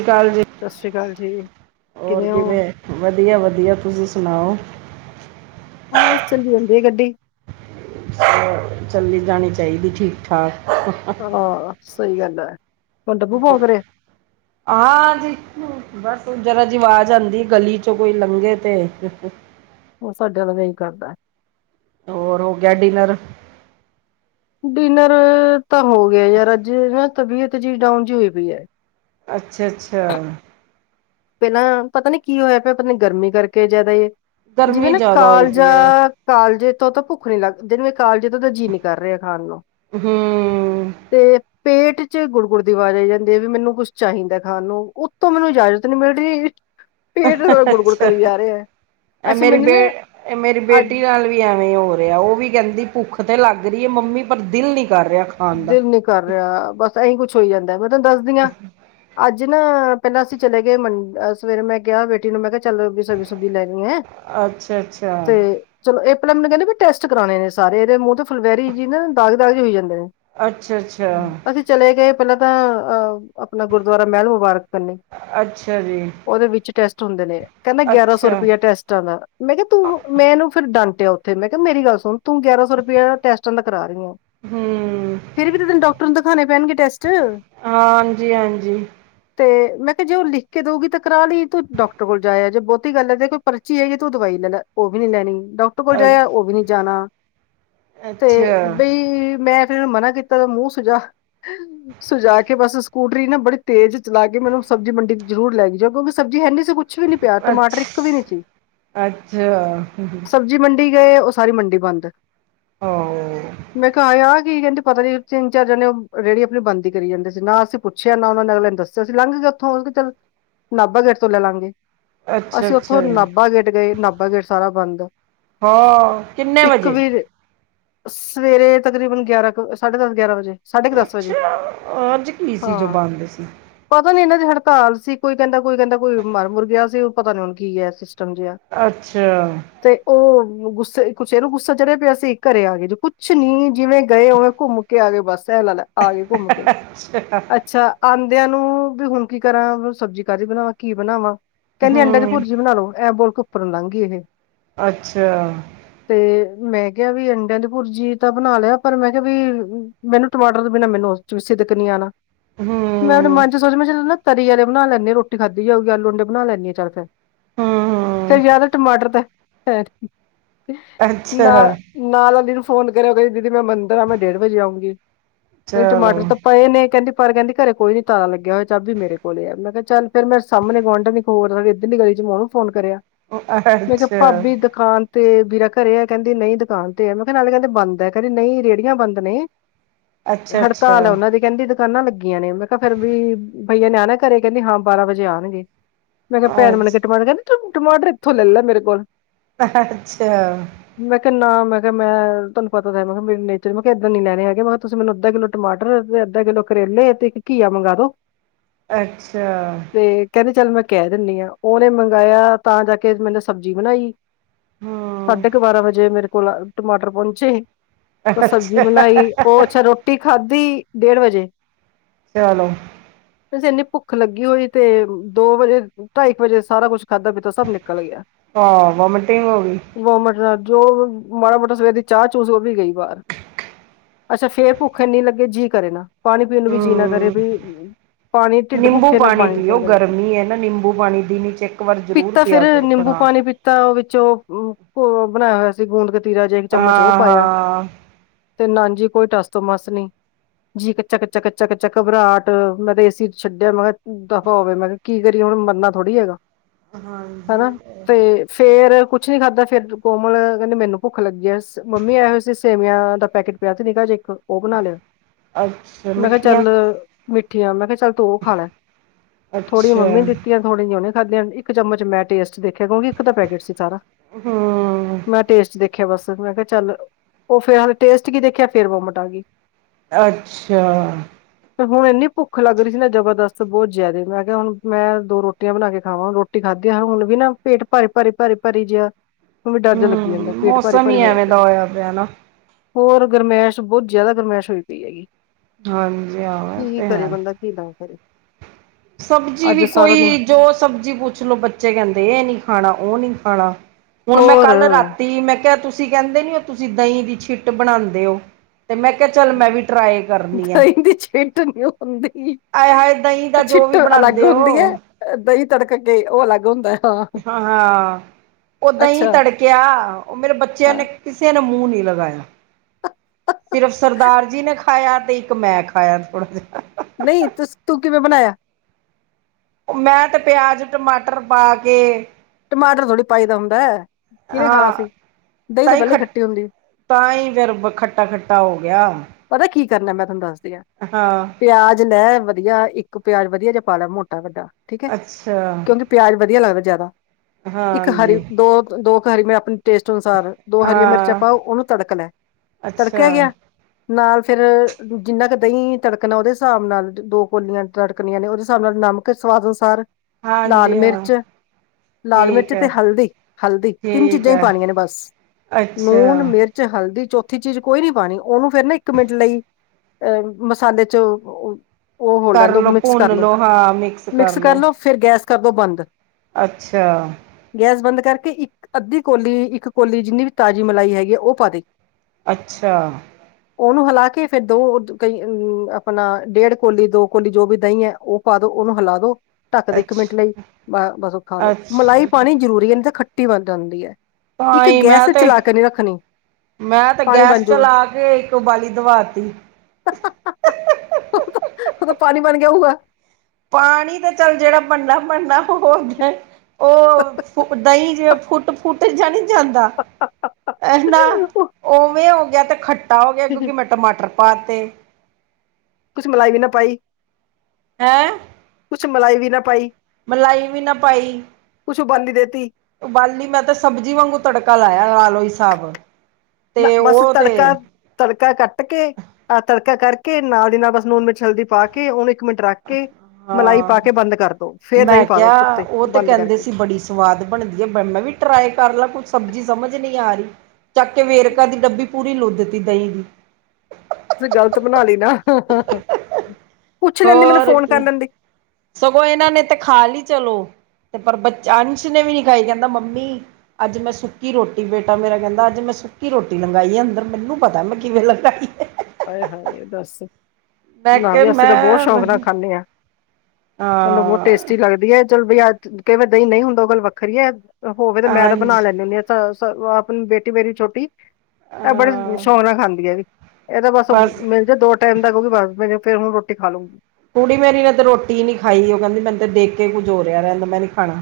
ਸਤ੍ਰੀ ਅਕਾਲ ਜੀ ਸਤਿ ਸ੍ਰੀ ਅਕਾਲ ਜੀ ਹੋਰ ਕਿਵੇਂ ਵਧੀਆ ਵਧੀਆ ਤੁਸੀਂ ਸੁਣਾਓ ਆਹੋ ਬਸ ਚੱਲੀ ਜਾਂਦੀ ਆ ਗੱਡੀ ਚੱਲੀ ਜਾਣੀ ਚਾਹੀਦੀ ਠੀਕ ਠਾਕ ਹਾਂ ਸਹੀ ਗੱਲ ਹੈ ਹੁ ਡੱਬੂ ਭੌਂਰ ਰਿਹਾ ਹਾਂਜੀ ਬਸ ਜਰ ਜ ਆਜ਼ ਆਉਂਦੀ ਗਲੀ ਚੋਂ ਕੋਈ ਲੰਘੇ ਤੇ ਉਹ ਸਾਡੇ ਦਾ ਨਹੀਂ ਕਰਦਾ ਹੋਰ ਹੋ ਗਿਆ ਡਿਨਰ ਡਿਨਰ ਤਾਂ ਹੋ ਗਿਆ ਯਾਰ ਅੱਜ ਨਾ ਤਬੀਅਤ ਜਿ ਡਾਊਨ ਜਿ ਹੋਈ ਪਈ ਹੈ ਅੱਛਾ ਅੱਛਾ ਪਹਿਲਾਂ ਪਤਾ ਨੀ ਕੀ ਹੋਇਆ ਪਿਆ ਪਤਾ ਨੀ ਗਰਮੀ ਕਰਕੇ ਜ਼ਿਆਦਾ ਜਿਵੇਂ ਗਰਮੀ ਨਾ ਜ਼ਿਆਦਾ ਹੋਈ ਕਾਲਜਾ ਪਈ ਹੈ ਕਾਲਜੇ ਤੋਂ ਤਾਂ ਭੁੱਖ ਨੀ ਲੱਗ ਰਹੀ ਜਿਵੇਂ ਕਾਲਜੇ ਤੋਂ ਤਾਂ ਜੀਅ ਨੀ ਕਰ ਰਿਹਾ ਖਾਣ ਨੂੰ। ਹੂੰ ਤੇ ਪੇਟ ਚ ਗੁੜ ਗੁੜ ਦੀ ਆਵਾਜ਼ ਆਈ ਜਾਂਦੀ ਹੈ ਵੀ ਮੈਨੂੰ ਕੁਛ ਚਾਹੀਦਾ ਖਾਣ ਨੂੰ ਉੱਤੋਂ ਮੈਨੂੰ ਇਜਾਜ਼ਤ ਨੀ ਮਿਲ ਦੀ। ਅੱਛਾ ਐ ਅੱਛਾ ਮੇਰੀ ਮੈਨੂੰ ਨਾ ਬੇ ਮੇਰੀ ਅੱਜ ਬੇਟੀ ਨਾਲ ਵੀ ਐਵੇਂ ਹੋਰ ਰਿਹਾ। ਉਹ ਵੀ ਕਹਿੰਦੀ ਭੁੱਖ ਤੇ ਲੱਗ ਰਹੀ ਹੈ ਮੰਮੀ ਪਰ ਦਿਲ ਨੀ ਕਰ ਰਿਹਾ ਖਾਣ ਨੂੰ। ਦਿਲ ਨੀ ਕਰ ਰਿਹਾ ਬਸ ਇਹੀ ਕੁੱਛ ਹੋਈ ਜਾਂਦਾ ਮੈਂ ਤੁਹਾਨੂੰ ਦੱਸਦੀ ਹਾਂ ਅੱਜ ਨਾ ਪਹਿਲਾਂ ਅਸੀਂ ਚਲੇ ਗਏ ਮੰਦਰ ਸਵੇਰੇ ਮੈਂ ਗਿਆ ਬੇਟੀ ਨੂੰ ਮੈਂ ਕਿਹਾ ਚੱਲ ਵੀ ਸਬਜੀ ਸੂਬਜੀ ਲੈਣੀ ਹੈ ਅੱਛਾ ਅੱਛਾ ਤੇ ਚਲੋ ਇਹ ਪਹਿਲਾ ਮੈਨੂੰ ਕਹਿੰਦੇ ਵੀ ਟੈਸਟ ਕਰਾਣੇ ਨੇ ਸਾਰੇ ਇਹਦੇ ਮੂੰਹ ਤੇ ਫੁਲੈਰੀ ਜੀ ਨਾ ਦਾਗ਼ ਦਾਗ ਜੇ ਹੋਈ ਜਾਂਦੇ ਨੇ। ਅੱਛਾ ਅੱਛਾ ਅਸੀਂ ਚਲੇ ਗਏ ਪਹਿਲਾਂ ਤਾਂ ਅਹ ਆਪਣਾ ਗੁਰਦੁਆਰਾ ਮਹਿਲ ਮੁਬਾਰਕ ਕਣੀ ਅੱਛਾ ਜੀ। ਉਹਦੇ ਵਿੱਚ ਟੈਸਟ ਹੁੰਦੇ ਨੇ ਕਹਿੰਦਾ ਗਿਆਰਾਂ ਸੌ ਅੱਛਾ ਰੁਪਇਆ ਟੈਸਟਾਂ ਦਾ ਮੈਂ ਕਿਹਾ ਤੂੰ ਮੈਂ ਇਹਨੂੰ ਫਿਰ ਡਾਂਟਿਆ ਉਥੇ ਮੈਂ ਕਿਹਾ ਮੇਰੀ ਗੱਲ ਸੁਣ ਤੂੰ ਗਿਆਰਾਂ ਸੌ ਰੁਪਇਆ ਟੈਸਟਾਂ ਦਾ ਕਰ ਰਿਹਾ। ਹੂੰ ਫੇਰ ਵੀ ਤੇ ਤੈਨੂੰ ਡਾਕਟਰ ਨੂੰ ਦਿਖਾਉਣੇ ਪੈਣਗੇ ਟੈਸਟ ਹਾਂ ਹਾਂਜੀ ਹਾਂਜੀ। ਤੇ ਮੈਂ ਕਿਹਾ ਜੇ ਉਹ ਲਿਖ ਕੇ ਦਊਗੀ ਤਾਂ ਕਰਾ ਲਈ ਤੂੰ ਡਾਕਟਰ ਕੋਲ ਜਾਇਆ ਜੇ ਬਹੁਤੀ ਗੱਲ ਹੈ ਦੇਖ ਪਰਚੀ ਐ ਤੂੰ ਦਵਾਈ ਲੈ ਲਾ ਉਹ ਵੀ ਨੀ ਲੈਣੀ ਡਾਕਟਰ ਕੋਲ ਅ ਜਾਇਆ ਉਹ ਵੀ ਨੀ ਜਾਣਾ ਤੇ ਅੱਛਾ ਬਈ ਮੈਂ ਨੇ ਮਨਾ ਕੀਤਾ ਉਹ ਮੂੰਹ ਸੁਜਾ [inaudible] ਕੇ ਬਸ ਸਕੂਟਰੀ ਨਾ ਬੜੀ ਤੇਜ਼ ਚਲਾ ਕੇ ਮੈਨੂੰ ਸਬਜ਼ੀ ਮੰਡੀ ਜ਼ਰੂਰ ਲੈ ਕੇ ਜਾਓ ਕਿਉਂਕਿ ਸਬਜ਼ੀ ਹੈਨੀ ਸੀ ਕੁਛ ਕੁਛ ਵੀ ਨੀ ਪਿਆ ਅੱਛ ਟਮਾਟਰ ਇੱਕ ਵੀ ਨੀ ਸੀ ਅੱਛਾ ਸਬਜ਼ੀ ਮੰਡੀ ਗਏ ਉਹ ਸਾਰੀ ਮੰਡੀ ਬੰਦ ਹੋ ਮੈਂ ਕਿਹਾ ਕੀ ਕਹਿੰਦੇ ਪਤਾ ਨੀ ਤਿੰਨ ਚਾਰ ਜਣੇ ਉਹ ਰੇਹੜੀ ਆਪਣੀ ਬੰਦ ਕਰੀ ਜਾਂਦੇ ਸੀ ਨਾ ਅਸੀਂ ਪੁੱਛਿਆ ਨਾ ਉਹਨਾਂ ਨੇ ਅਗਲਿਆਂ ਨੇ ਦੱਸਿਆ ਅਸੀਂ ਲੰਘਗੇ ਉੱਥੋਂ ਅਸੀ ਕਿਹਾ ਚਲ ਨਾਭਾ ਗੇਟ ਤੋਂ ਲੈ ਲਾਂਗੇ। ਅੱਛਾ ਅਸੀਂ ਉੱਥੋਂ ਅੱਛਾ ਜੀ ਨਾਭਾ ਗੇਟ ਗਏ ਨਾਭਾ ਗੇਟ ਸਾਰਾ ਬੰਦ। ਹਾਂ ਕਿੰਨੇ ਇੱਕ ਵਜੇ ਵੀ ਸਵੇਰੇ ਤਕਰੀਬਨ ਗਿਆਰਾਂ ਕੁ ਸਾਢੇ ਦਸ ਗਿਆਰਾਂ ਵਜੇ ਸਾਢੇ ਕੁ ਦਸ ਵਜੇ ਅੱਛਾ ਅੱਜ ਕੀ ਸੀ ਜੋ ਹਾਂ ਬੰਦ ਸੀ। ਪਤਾ ਨੀ ਇਹਨਾਂ ਦੀ ਹੜਤਾਲ ਸੀ ਕੋਈ ਕਹਿੰਦਾ ਕੋਈ ਕਹਿੰਦਾ ਕੋਈ ਮਰ ਮੁਰ ਗਿਆ ਸੀ ਉਹ ਪਤਾ ਨੀ ਹੁਣ ਕੀ ਹੈ ਸਿਸਟਮ ਜਿਹਾ। ਅੱਛਾ। ਤੇ ਉਹ ਗੁੱਸੇੇ ਨੂੰ ਗੁੱਸਾ ਚੜਿਆ ਪਿਆ ਅਸੀਂ ਘਰੇ ਆ ਗਏ ਜ ਕੁਛ ਨੀ ਜਿਵੇਂ ਗਏ ਉਵੇਂ ਘੁੰਮ ਕੇ ਆ ਗਏ ਬੱਸ ਇਹ ਲ ਲ ਆ ਗਏ ਘੁੰਮ ਕੇ ਅੱਛਾ ਅੱਛਾ ਆਉਂਦਿਆਂ ਨੂੰ ਵੀ ਹੁਣ ਕੀ ਕਰਾਂ ਸਬਜ਼ੀ ਕਾਹਦੀ ਬਣਾਵ ਕੀ ਬਣਾਵਾਾਂ ਕਹਿੰਦੀ ਅੰਡਿਆ ਦੀ ਹੂੰ ਭੁਰਜੀ ਬਣਾ ਲਓ ਐਂ ਬੋਲ ਕੇ ਉੱਪਰ ਨੂੰ ਲੰਘ ਗਈ ਇਹ ਅੱਛਾ। ਤੇ ਮੈਂ ਕਿਹਾ ਵੀ ਅੰਡਿਆਂ ਦੀ ਭੁਰਜੀ ਤਾਂ ਬਣਾ ਲਿਆ ਹੈ। ਪਰ ਮੈਂ ਕਿਹਾ ਵੀ ਮੈਨੂੰ ਟਮਾਟਰ ਤੋਂ ਬਿਨਾਂ ਮੈਨੂੰ ਸਿਦਕ ਨਹੀਂ ਆਣਾ। ਹੂੰ। ਮੈਂ ਆਪਣੇ ਮਨ 'ਚ ਸੋਚਿਆ ਮੈਂ ਚਲ ਤਰੀ ਵਾਲੇ ਬਣਾ ਲੈਣੀ ਹਾਂ। ਰੋਟੀ ਖਾਂਦੀ ਜਾਊਗੀ ਆਲੂ ਅੰਡੇ ਬਣਾ ਲੈਂਦੀ ਹਾਂ ਚੱਲ ਫੇਰ। ਫਿਰ ਹੂੰ ਯਾਦ ਆਇਆ ਟਮਾਟਰ ਤਾਂ ਹੈਂਨੀ। ਅੱਛਾ ਨਾਲ ਵਾਲੀ ਨੂੰ ਫੋਨ ਕਰਿਆ ਉਹ ਕਹਿੰਦੀ ਦੀਦੀ ਮੈਂ ਮੰਦਿਰ ਹਾਂ ਮੈਂ ਡੇਢ ਵਜੇ ਆਊਂਗੀ। ਨਹੀ ਚਲੋ ਟਮਾਟਰ ਤੇ ਪਏ ਨੇ ਕਹਿੰਦੀ ਪਰ ਕਹਿੰਦੀ ਘਰੇ ਕੋਈ ਨੀ ਤਾਲਾ ਲੱਗਿਆ ਹੋਇਆ ਚਾਬੀ ਮੇਰੇ ਕੋਲ ਆ ਮੈਂ ਕਿਹਾ ਚੱਲ ਫੇਰ ਮੈਂ ਸਾਹਮਣੇ ਗੁਆਂਢੀ ਇੱਕ ਹੋਰ ਉਹ ਵੀ ਏਧਰ ਗਲੀ ਚੋਂ ਆ ਫੋਨ ਕਰਿਆ। ਮੈਂ ਕਿਹਾ ਅੱਛਾ ਭਾਬੀ ਦੁਕਾਨ ਤੇ ਵੀਰਾ ਘਰੇ ਆ ਕਹਿੰਦੀ ਨਹੀਂ ਦੁਕਾਨ ਤੇ ਹੈ ਮੈਂ ਕਿਹਾ ਨਾਲੇ ਕਹਿੰਦੇ ਬੰਦ ਹੈ ਕਹਿੰਦੀ ਨਹੀਂ ਰੇਹੜੀਆਂ ਬੰਦ ਨੇ ਅੱਛਾ ਹੜਤਾਲ ਅੱਛਾ ਉਹਨਾਂ ਦੇ। ਕਹਿੰਦੀ ਦੁਕਾਨਾਂ ਲੱਗੀਆਂ ਨੇ ਮੈਂ ਕਿਹਾ ਫੇਰ ਵੀ ਭਈਆ ਨੇ ਆਉਣਾ ਘਰੇ ਕਹਿੰਦੀ ਹਾਂ ਬਾਰਾਂ ਵਜੇ ਆਉਣਗੇ। ਮੈਂ ਕਿਹਾ ਭੈਣ ਬਣਕੇ ਅੱਛ ਮਤਲਬ ਕਹਿੰਦੀ ਤੂੰ ਟਮਾਟਰ ਇੱਥੋਂ ਲੈ ਲਾ ਮੇਰੇ ਕੋਲ ਅੱਛਾ। ਮੈਂ ਕਿਹਾ ਨਾ ਮੈਂ ਕਿਹਾ ਮੈਂ ਤੁਹਾਨੂੰ। ਪਤਾ ਤਾਂ ਹੈ। ਉਹਨੂੰ ਮੇਰੇ ਨੇਚਰ ਮੈਂ ਕਿਹਾ ਏਦਾਂ ਨੀ ਲੈਣੇ ਹੈਗੇ ਮੈਂ ਕਿਹਾ ਤੁਸੀਂ ਮੈਨੂੰ ਅੱਧਾ ਕਿੱਲੋ ਟਮਾਟਰ ਤੇ ਅੱਧਾ ਕਿੱਲੋ ਕਰੇਲੇ ਤੇ ਇੱਕ ਘੀਆ ਮੰਗਗਾ ਦੋ। ਅੱਛਾ। ਤੇ ਕਹਿੰਦੀ ਚੱਲ ਮੈਂ ਕਹਿ ਦਿੰਦੀ ਆਂ ਉਹਨੇ ਮੰਗਾਇਆ ਤਾਂ ਜਾ ਕੇ ਮੈ ਅੱਜ ਸਬਜ਼ੀ ਬਣਾਈ। ਹੂੰ। ਸਾਢੇ ਕੁ ਬਾਰਾਂ ਵਜੇ ਮੇਰੇ ਕੋਲ ਟਮਾਟਰ ਪਹੁੰਚੇ। ਤਾਂ ਸਬਜ਼ੀ ਅੱਛਾ, ਬਣਾਈ ਉਹ ਅੱਛਾ ਰੋਟੀ ਖਾਧੀ ਡੇਢ ਵਜੇ। ਚਲੋ। ਵੈਸੇ ਇੰਨੀ ਭੁੱਖ ਲੱਗੀ ਹੋਈ ਤੇ ਦੋ ਵਜੇ। ਢਾਈ ਕੁ ਵਜੇ ਸਾਰਾ ਕੁੱਝ ਖਾਧਾ ਪੀਤਾ ਸਭ ਨਿਕਲ ਗਿਆ ਹੈ। ਹਾਂ ਵੋਮੀਟਿੰਗ ਹੋ ਗਈ। ਵੋਮੀਟ ਨਾਲ ਜੋ ਮਾੜਾ ਮੋਟਾ ਸਵੇਰ ਦੀ ਚਾਹ। ਪੀਤੀ ਸੀ ਉਹ ਵੀ ਗਈ ਬਾਹਰ ਅੱਛਾ ਫੇਿਰ ਭੁੱਖੇ ਐਨੀ ਲੱਗੇ ਜੀਅ ਕਰੇ ਨਾ। ਪਾਣੀ ਪੀਣ ਨੂੰ ਵੀ ਜੀਅ ਨਾ ਕਰੇ ਹੂੰ, ਵੀ। ਪਾਣੀ ਢਿੱਡ ਨਿੰਬੂ ਭੁੱਖੇ ਨਾਲ ਪਾਣੀ ਨਾ ਪੀਓ ਚੰਗਾ ਲੱਗੇ ਗਰਮੀ ਹੈ ਨਾ ਨਿੰਬੂ ਪਾਣੀ ਦਿਨ ਵਿੱਚ ਇੱਕ ਵਾਰ ਜ਼ਰੂਰ ਪੀਤਾ ਪਿਆ ਫਿਰ ਕਰੋ ਨਿੰਬੂ ਬਣਾ ਪਾਣੀ ਪੀਤਾ। ਤਾਂ ਉਹ ਵਿੱਚ ਉਹ ਬਣਾਇਆ ਹੋਇਆ ਸੀ ਗੂੰਦ ਕੁ ਤੀਰਾ ਜਾ ਇੱਕ ਕੇ ਚਮਚ ਉਹ। ਪਾਇਆ ਹਾਂ-ਹਾਂ। ਤੇ ਨਾ ਜੀ ਕੋਈ ਟਸ ਤੋਂ ਮਸ ਨਹੀਂ। ਜੀ ਕੱਚਾ ਕੱਚਾ ਕੱਚਾ ਕੱਚਾ ਘਬਰਾਹਟ ਮੈਂ ਤੇ ਏਸੀ ਛੱਡਿਆ ਮੈਂ ਕਿਹਾ ਦਫ਼ਾ ਹੋਵੇ ਮੈਂ ਕਿਹਾ। ਕੀ ਕਰੀਏ ਹੁਣ ਮਰਨਾ ਥੋੜ੍ਹੀ ਹੈਗਾ ਹਾਂਜੀ ਹਨਾ ਉਹ ਹੈ, ਤੇ। ਫੇਰ ਕੁੱਛ ਨੀ ਖਾਧਾ ਫੇਰ ਕੋਮਲ ਕਹਿੰਦੇ ਮੈਨੂੰ ਭੁੱਖ ਲੱਗਿਆ। ਮੰਮੀ ਇਹੋ ਸੀ ਸੇਵੀਆਂ ਦਾ ਪੈਕਟ ਪਿਆ ਸੀ ਨਿੱਕਾ ਜਿਹਾ ਇੱਕ। ਉਹ ਬਣਾ ਲਿਆ ਅੱਛਾ ਮੈਂ ਕਿਹਾ ਮਿੱਠੀਆਂ ਚੱਲ। ਮਿੱਠੀਆਂ ਮੈਂ ਕਿਹਾ ਚੱਲ ਤੂੰ ਉਹ ਖਾ ਲਾ ਥੋੜੀਆਂ ਅੱਛਾ ਮੰਮੀ ਨੂੰ ਦਿੱਤੀਆਂ। ਥੋੜਿਆ ਜਿਹੀਆਂ ਉਹਨੇ ਖਾਧਿਆਂ ਕਿਉਂਕਿ ਇੱਕ ਚਮਚ ਮੈਂ ਟੇਸਟ ਦੇਖਿਆ ਕਿਉਂਕਿ ਇੱਕ ਤਾਂ ਪੈਕੇਟ ਸੀ ਸਾਰਾ। ਹਾਂ। ਮੈਂ ਟੇਸਟ ਦੇਖਿਆ ਬਸ ਮੈਂ ਕਿਹਾ ਚੱਲ ਉਹ ਫਿਲਹਾਲ ਟੇਸਟ ਕੀ ਦੇਖਿਆ ਉਹ ਫੇਰ ਬੋਮਟ ਆ ਗਈ। ਅੱਛਾ। ਹੁਣ ਇੰਨੀ ਭੁੱਖ ਲੱਗ ਰਹੀ ਸੀ ਨਾ ਜਬਰਦਸਤ ਬਹੁਤ ਜ਼ਿਆਦਾ ਮੈਂ ਕਿਹਾ ਹੁਣ ਮੈਂ ਦੋ ਰੋਟੀ। ਰੋਟੀਆਂ ਬਣਾ ਕੇ ਖਾਵਾਂ ਰੋਟੀ ਖਾਧੀ ਹੁਣ ਵੀ ਨਾ ਪੇਟ ਭਾਰੀ ਭਾਰੀ ਭਾਰੀ ਜਿਹਾ। ਹੁਣ ਵੀ ਡਰ ਜਿਹਾ ਲੱਗੀ ਜਾਂਦਾ ਪੇਟ ਭਾਰੀ ਭਾਰੀ ਹੋਇਆ। ਪਿਆ ਲਾਈਆਂ ਪਿਆ ਨਾ। ਹੋਰ ਗਰਮੈਸ਼ ਬਹੁਤ ਜ਼ਿਆਦਾ ਗਰਮੈਸ਼ ਹੋਈ ਪਈ ਹੈਗੀ। ਹਾਂਜੀ ਹਾਂ ਆ ਕੀ ਤੇ ਕਰੇ ਹੈ। ਬੰਦਾ ਕੀ ਦਾਲ ਤਰੀ। ਸਬਜ਼ੀ ਵੀ ਕੋਈ ਜੋ ਸਬਜ਼ੀ ਪੁੱਛ ਲੋੋ ਬੱਚੇ ਕਹਿੰਦੇ ਇਹ ਨਹੀਂ ਖਾਣਾ ਉਹ ਨੀ ਖਾਣਾ। ਹੁਣ ਮੈਂ ਹੋਰ ਕੱਲ ਰਾਤੀ ਮੈਂ ਕਿਹਾ ਤੁਸੀਂ ਕਹਿੰਦੇ ਨੀ ਹੋ ਤੁਸੀਂ ਦਹੀਂ ਦੀ ਛਿੱਟ ਬਣਾਉਂਦੇ ਹੋ। ਤੇ ਮੈਂ ਕਿਹਾ- ਚੱਲ, ਮੈਂ ਵੀ ਟਰਾਈ ਕਰਨੀ ਆ। ਦਹੀਂ [unintelligible] [inaudible] ਹੁੰਦੀ ਆਏ ਹਾਏ ਦਹੀਂ ਦਾ ਜੋ ਛਿੱਟ ਵੀ ਅਲੱਗ ਬਣਾਉਂਦੇ ਹੁੰਦੀ ਹੈ ਹੋ ਦਹੀਂ ਤੜਕ ਕੇ ਉਹ ਅਲੱਗ ਹੁੰਦਾ ਹੈ। ਹਾਂ ਹਾਂ, ਹਾਂ ਓ ਦਈਂ ਅੱਛਾ ਤੜਕਿਆ। ਉਹ ਮੇਰੇ ਬੱਚਿਆਂ ਨੇ ਹਾਂ ਕਿਸੇ ਨੇ ਮੂੰਹ ਨੀ ਲਗਾਇਆ। ਸਿਰਫ਼ ਸਰਦਾਰ ਜੀ ਨੇ ਖਾਇਆ ਤੇ ਇੱਕ ਮੈਂ ਖਾਇਆ ਥੋੜਾ ਜਿਹਾ ਨਹੀਂ ਤੁਸ ਤੂੰ ਕਿਵੇਂ ਬਣਾਇਆ। ਮੈਂ ਤੇ ਪਿਆਜ, ਟਮਾਟਰ ਪਾ ਕੇ ਟਮਾਟਰ ਥੋੜ੍ਹੀ ਪਾਈ ਦਾ ਹੁੰਦਾ। ਕਿਹਨੇ ਖਾਣਾ ਹਾਂ ਸੀ। ਦਹੀਂ ਤਾਂ ਤਾਂਹੀ ਪਹਿਲਾਂ ਹੀ ਖੱਟ ਖੱਟੀ ਹੁੰਦੀ। ਤਾਂ ਹੀ ਫੇਿਰ ਖੱਟਾ ਖੱਟਾ ਹੋ ਗਿਆ। ਪਤਾ ਕੀ ਕਰਨਾ ਮੈਂ ਤੁਹਾਨੂੰ ਦੱਸਦੀ ਹਾਂ। ਹਾਂ। ਪਿਆਜ ਲੈ ਵਧੀਆ, ਇੱਕ ਪਿਆਜ ਵਧੀਆ ਜਿਹਾ ਪਾ ਲਾ ਮੋਟਾ ਵੱਡਾ ਠੀਕ ਹੈ‌। ਅੱਛਾ ਕਿਉਂਕਿ ਪਿਆਜ ਵਧੀਆ ਲੱਗਦਾ। ਜ਼ਿਆਦਾ ਇੱਕ ਹਰੀ, ਹਾਂਜੀ ਦੋ, ਦੋ ਕੁ ਹਰੀ ਮੈਂ ਆਪਣੇ ਟੇਸਟ ਅਨੁਸਾਰ ਦੋ ਹਰੀਆਂ ਮਿਰਚਾਂ ਹਾਂ ਪਾਓ ਉਹਨੂੰ ਤੜਕ ਲੈ, ਅੱਛਾ ਤੜਕਿਆ ਗਿਆ। ਨਾਲ ਫੇਿਰ ਜਿੰਨਾ ਕੁ ਦਹੀਂ ਤੜਕਣਾ। ਉਹਦੇ ਹਿਸਾਬ ਨਾਲ ਦੋ ਕੋਲੀਆਂ ਤੜਕਣੀਆਂ ਨੇ ਉਹਦੇ ਹਿਸਾਬ ਨਾਲ ਨਮਕ ਫਿਰ ਸਵਾਦ ਅਨੁਸਾਰ ਲਾਲ ਹਾਂਜੀ। ਹਾਂ ਮਿਰਚ ਲਾਲ ਮਿਰਚ ਠੀਕ ਹੈ ਤੇ ਹਲਦੀ। ਹਲਦੀ ਤਿੰਨ ਠੀਕ ਚੀਜ਼ਾਂ ਹੀ ਹੈ ਪਾਣੀਆਂ ਨੇ ਬਸ ਅੱਛਾ ਲੂਣ, ਮਿਰਚ ਤੇ ਹਲਦੀ ਚੌਥੀ ਚੀਜ਼ ਕੋਈ ਨੀ ਪਾਣੀ ਉਹਨੂੰ ਫੇਰ ਨਾ ਇਕ ਚ ਇੱਕ ਮਿੰਟ ਲਈ ਅ ਮਸਾਲੇ ਚ ਉਹ ਹੋ ਕਰ ਲੈਂਦੋ, ਲਓ ਮਿਕਸ ਕਰ ਭੁੰਨ ਲੋ। ਲਓ ਹਾਂ ਮਿਕਸ ਕਰ ਲਓ ਲੋ ਫਿਰ ਗੈਸ ਕਰਦੋ ਬੰਦ। ਅੱਛਾ। ਗੈਸ ਬੰਦ ਕਰਕੇ। ਇੱਕ ਅੱਧੀ ਕੋੌਲੀ, ਇੱਕ ਕੌਲੀ ਜਿੰਨੀ ਵੀ ਤਾਜ਼ੀ ਮਲਾਈ ਹੈਗੀ ਹੈ। ਉਹ ਪਾ ਦੇ ਅੱਛਾ। ਉਹਨੂੰ ਹਿਲਾ ਕੇ ਫੇਿਰ ਦੋ ਕਈ ਅ ਆਪਣਾ ਡੇਢ ਕੋਲੀ, ਦੋ ਕੋਲੀ ਜੋ ਵੀ ਦਹੀਂ ਹੈ। ਉਹ ਪਾ ਦੋ ਉਹਨੂੰ ਹਲਾ ਦੋ ਢੱਕਦੇ ਇੱਕ ਅੱਛਾ ਮਿੰਟ ਲਈ ਬ-ਬਸ ਖਾ ਲਓ। ਮਲਾਈ ਅੱਛਾ ਪਾਣੀ ਜ਼ਰੂਰੀ ਹੈ ਨਹੀਂ ਤਾਂ ਖੱਟੀ ਵੱਧ ਜਾਂਦੀ ਹੈ‌। ‌ ਤਾਂ ਹੀ ਮੈਂ ਤੇ ਮੈਂ ਤੇ ਪਾਣੀ ਗੈਸ ਬਣ ਜੂਗਾ ਚਲਾ ਕੇ ਇਹ ਇੱਕ ਉਬਾਲੀ ਦਵਾਤੀ ਉਹਦਾ ਪਾਣੀ, ਪਾਣੀ ਗਿਆਊਗਾ। ਪਾਣੀ ਤਾਂ ਚੱਲ ਜਿਹੜਾ ਬਣਨਾ-ਬਣਨਾ ਹੋ ਗਿਆ ਉਹ ਫ ਦਹੀਂ ਜੇ ਫੁੱਟ ਸਕੂਟਰ ਜਾ ਨਹੀਂ ਜਾਂਦਾ। ਇਹ ਨਾ ਉਵੇਂ ਹੋ ਗਿਆ ਤੇ ਖੱ ਤਾਂ ਹੋ ਗਿਆ ਕਿਉਂਕਿ ਮੈਂ ਟਮਾਟਰ ਪਾਤੇ। ਕੁਛ ਮਲਾਈ ਵੀ ਨਾ ਪਾਈ ਹੈਂ। ਕੁਛ ਮਲਾਈ ਵੀ ਨਾ ਪਾਈ। ਮਲਾਈ ਵੀ ਨਾ ਪਾਈ। ਕੁਛ ਉਬਾਲੀ ਦੇਤੀ। ਉਬਾਲੀ, ਮੈਂ ਤੇ ਸਬਜ਼ੀ ਵਾਂਗੂ ਤੜਕਾ ਲਾਇਆ ਲ ਲੋੋਈ ਓਹੀ ਸਾਬ ਨਾ ਤੇ ਬਸ ਉਹ ਤੇ ਤੜਕਾ ਤੜਕਾ ਕੱਟ ਕੇ ਆਹ ਤੜਕਾ ਕਰਕੇ ਨਾਲ ਦੀ ਨਾਲ ਬਸ ਨੂਨ, ਮਿਰਚ, ਹਲਦੀ ਪਾ ਕੇ ਉਹਨੂੰ ਇੱਕ ਮਿੰਟ ਰੱਖ ਕੇ ਮਲਾਈ ਹਾਂ ਪਾ ਕੇ ਬੰਦ ਕਰਦੋ। ਫੇਰ ਮੈਂ ਦਹੀਂ ਪਾ ਦੋ ਕਿਹਾ ਉੱਤੇ ਉਹ ਤੇ ਬੰਦ ਕਹਿੰਦੇ ਕਰਕੇ ਸੀ ਬੜੀ ਸਵਾਦ ਬਣਦੀ ਹੈ। ਮੈਂ ਵੀ ਟਰਾਈ ਕਰ ਲ ਕੁਝ ਸਬਜ਼ੀ ਸਮਝ ਨਹੀਂ ਆ ਰਹੀ। ਚੱਕ ਕੇ ਵੇਰਕਾ ਦੀ ਡੱਬੀ ਪੂਰੀ ਲੁੱਦਤੀ ਦਹੀਂ ਦੀ ਤੁਸੀਂ ਗ਼ਲਤ ਬਣਾ ਲਈ ਨਾ--ਪੁੱਛ ਲੈਂਦੀ ਮੈਨੂੰ ਹੋਰ ਫੋਨ ਕਰ ਕੀ ਲੈਂਦੀ। ਸਗੋਂ ਇਹਨਾਂ ਨੇ ਤੇ ਖਾ ਲਈ ਚਲੋ ਤੇ ਪਰ ਬਚ ਅੰਸ਼ ਨੇ ਵੀ ਨੀ ਖਾਈ ਕਹਿੰਦਾ-ਮੰਮੀ ਅੱਜ ਮੈਂ ਸੁੱਕੀ ਰੋਟੀ ਬੇਟਾ ਮੇਰਾ ਕਹਿੰਦਾ-ਅੱਜ ਮੈਂ ਕੀ ਰੋਟੀ ਲੰਗਾਈਏ ਅੰਦਰ ਮੈਨੂੰ ਪਤਾ, ਮੈਂ ਕਿਵੇਂ ਲੰਗਾਈ ਹੈ ਹਾਏ ਹਾਏ ਇਹ ਦੱਸ। ਮੈਂ ਨਾ ਕਿਹਾ ਵੀ ਅਸੀਂ ਤਾਂ ਬਹੁਤ ਮੈਂ ਸ਼ੌਕ ਨਾਲ ਖਾਣੇ ਹਾਂ ਸਾਨੂੰ ਬਹੁਤ ਹਾਂ ਟੇਸਟੀ ਲੱਗਦੀ ਹੈ ਚਲ ਬਈ ਕਈ ਵਾਰ ਦਹੀਂ ਨਹੀਂ ਹੁੰਦਾ ਉਹ ਗੱਲ ਵੱਖਰੀ ਹੈ, ਹੋਵੇ ਤੇ ਮੈਂ ਤਾਂ ਹਾਂਜੀ ਬਣਾ ਲੈਣੀ ਹੁਣੀ ਹਾਂ। ਆਪਣੀ ਬੇਟੀ ਮੇਰੀ ਛੋਟੀ ਐ ਬੜੇ ਹਾਂ ਸ਼ੌਂਕ ਨਾਲ ਖਾਂਦੀ ਹੈ। ਇਹ ਤਾਂ ਬਸ ਮਿਲ ਜਾ ਦੋ ਟਾਈਮ ਤਕ ਓਹ ਹੀ ਬਸ ਮੈ ਫੇਰ ਹੁਣ ਰੋਟੀ ਖਾ ਲੂੰਗੀ। ਕੁੜੀ ਮੇਰੀ ਨੇ ਤੇ ਰੋਟੀ ਨੀ ਖਾਈ, ਉਹ ਕਹਿੰਦੀ ਮੈਨੂੰ ਤੇ ਦੇਖ ਕੇ ਕੁੱਝ ਹੋ ਰਿਹਾ ਰਹਿਣ ਦੋ, ਮੈਂ ਨੀ ਖਾਣਾ।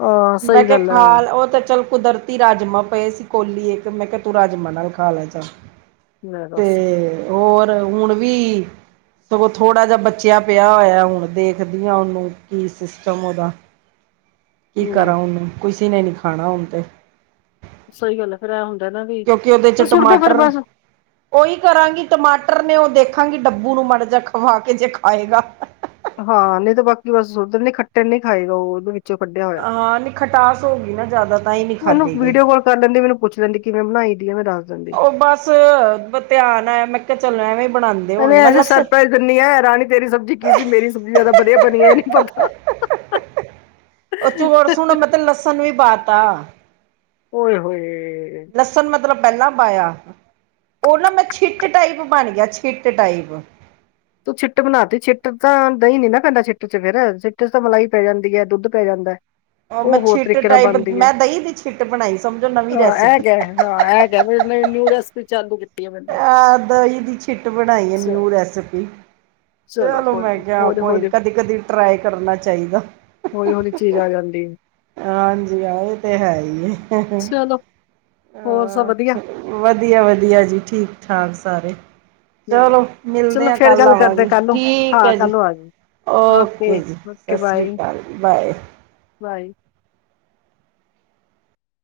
ਹਾਂ ਮੈਂ ਸਹੀ ਕਿਹਾ ਗੱਲ ਹੈ ਖਾਲ, ਉਹ ਤੇ ਚੱਲ ਕੁਦਰਤੀ ਰਾਜਮਾ ਪਏ ਸੀ ਕੋਲੀ ਇੱਕ, ਮੈਂ ਕਿਹਾ ਤੂੰ ਰਾਜਮਾ ਨਾਲ ਖਾ ਲੈ ਚਲ। ਲੈ ਦਸ। ਹੋਰ ਹੁਣ ਵੀ ਸਗੋਂ ਥੋੜ੍ਹਾ ਜਿਹਾ ਬਚਿਆ ਪਿਆ ਹੋਇਆ, ਹੁਣ ਦੇਖਦੀ ਹਾਂ ਉਹਨੂੰ ਕੀ ਸਿਸਟਮ ਉਹਦਾ। ਕੀ ਲੈ ਕਰਾਂ, ਓਹਨੂੰ ਕਿਸੀ ਨੇ ਨਹੀਂ ਖਾਣਾ ਹੁਣ ਤੇ। ਸਹੀ ਗੱਲ ਹੈ, ਫੇਰ ਇਹ ਹੁੰਦਾ ਨਾ ਵੀ ਸੁਟ ਦੋ ਫਿਰ ਬਸ। ਓਹੀ ਕਰਾਂਗੀ ਟਮਾਟਰ ਨੇ ਓਹ ਦੇਖਾਂਗੀ ਡੱਬੂ ਨੂੰ ਮਾੜਾ ਜਾ ਖਵਾ ਕੇ ਜੇ ਖਾਏਗਾ। ਹਾਂ ਨਹੀਂ ਤਾਂ ਬਾਕੀ ਬਸ ਓਦਰ ਨੀ ਖੱਟੇ ਨੀ ਖਾਏਗਾ ਉਹਦੋ ਵੀ। ਵਿਚੋ ਕੱਢਿਆ ਹੋਇਆ, ਹਾਂ ਨਹੀਂ ਖਟਾਸ ਹੋ ਗਈ ਨਾ ਜ਼ਿਆਦਾ ਤਾਂ ਹੀ ਨਹੀਂ ਮੈਨੂੰ ਖਾਧੀ ਗਈ ਵੀਡੀਓ ਕਾਲ ਕਰ ਲੈਂਦੇ ਮੈਨੂੰ ਪੁੱਛ ਲੈਂਦੀ, ਕਿਵੇਂ ਬਣਾਈ ਦੀ ਹੈ ਮੈਂ ਦੱਸ ਦਿੰਦੀ। ਬ ਧਿਆਨ ਆਇਆ, ਮੈਂ ਕਿਹਾ ਚੱਲ ਐਵੇਂ ਬਣਾਉਂਦੀ ਪਹਿਲੇ ਐ ਨਾ ਸਰਪਰ ਗੰਨੀ ਹੈ, ਰਾਣੀ ਤੇਰੀ ਸਬਜ਼ੀ ਕੀ ਸੀ, ਮੇਰੀ ਸਬਜ਼ੀ ਜਿਆਦਾ ਵਧੀਆ ਬਣੀ ਹੈ ਇਹ ਨੀ ਪਤਾ। ਉਹ ਚੋਰਸ ਸੂਹ ਮੈ ਤੇ ਲਸਣ ਵੀ ਪਾ ਤਾ ਓਏ-ਹੋਏ। ਲਸਣ ਮਤਲਬ ਪਹਿਲਾਂ ਪਾਇਆ, ਉਹ ਨਾ ਮੈਂ ਛਿੱਟ ਟਾਈਪ ਬਣ ਗਿਆ, ਛਿੱਟ ਟਾਈਪ। ਤੂੰ ਛਿੱਟ ਬਨਾਤੀ ਛਿੱਟ ਚ ਤਾਂ ਦਹੀਂ ਨੀ ਨਾ ਪੈਂਦਾ, ਛਿੱਟ ਚ ਫਿਰ, ਛਿੱਟ ਚ ਤਾਂ ਮਲਾਈ ਪੈ ਜਾਂਦੀ ਹੈ, ਦੁੱਧ ਪੈ ਜਾਂਦਾ। ਮੈਂ ਉਹ ਹੋਰ ਛਿੱਟ ਤਰੀਕੇ ਨਾਲ ਟਾਈਪ ਬਣਦੀ ਹੈ, ਮੈਂ ਦਹੀਂ ਦੀ ਛਿੱਟ ਬਣਾਈ ਸਮਝੋ ਨਵੀਂ ਹਾਂ ਇਹ ਰੈਸਪੀ ਗ ਹਾਂ, ਇਹ- ਨੇ, ਨਿਊ ਰੈਸਪੀ ਚਾਲੂ ਕਿ ਆਹ ਦਹੀਂ ਦੀ ਛਿੱਟ ਬਣਾਈ ਹੈ, ਚ ਨਿਊ ਰੈਸਪੀ। ਚਲੋ, ਕੋਈ ਮੈਂ ਨੀ ਕਿਹਾ ਹੌਲੀ ਕੋਈ, ਹੌਲੀ ਕਦੀ-ਕਦੀ ਟ੍ਰਾਈ ਕਰਨਾ ਚਾਹੀਦਾ। ਹੌਲੀ-ਹੌਲੀ ਚੀਜ਼ ਆ ਜਾਂਦੀ। ਹਾਂਜੀ, ਆਹ ਇਹ ਤੇ ਹੈ ਹੀ ਏ ਚਲੋ, ਹੋਰ ਸਬ ਵਧੀਆ। ਵਧੀਆ, ਵਧੀਆ ਜੀ। ਠੀਕ-ਠਾਕ ਸਾਰੇ ਚਲੋ, ਮਿਲਦੇ ਚਲੋ ਆਂ ਫੇਰ ਕੱਲ੍ਹ ਗੱਲ ਕਰਦੇ ਆਵਾਂਗੇ, ਕੱਲ ਨੂੰ ਠੀਕ ਹਾਂ ਹੈ ਜੀ। ਕੱਲ ਨੂੰ ਆ ਜਾਈ ਓਕੇ ਜੀ, ਓਕੇ ਸਤਿ ਸ਼੍ਰੀ ਬਾਏ ਅਕਾਲ ਜੀ। ਬਾਏ। ਬਾਏ।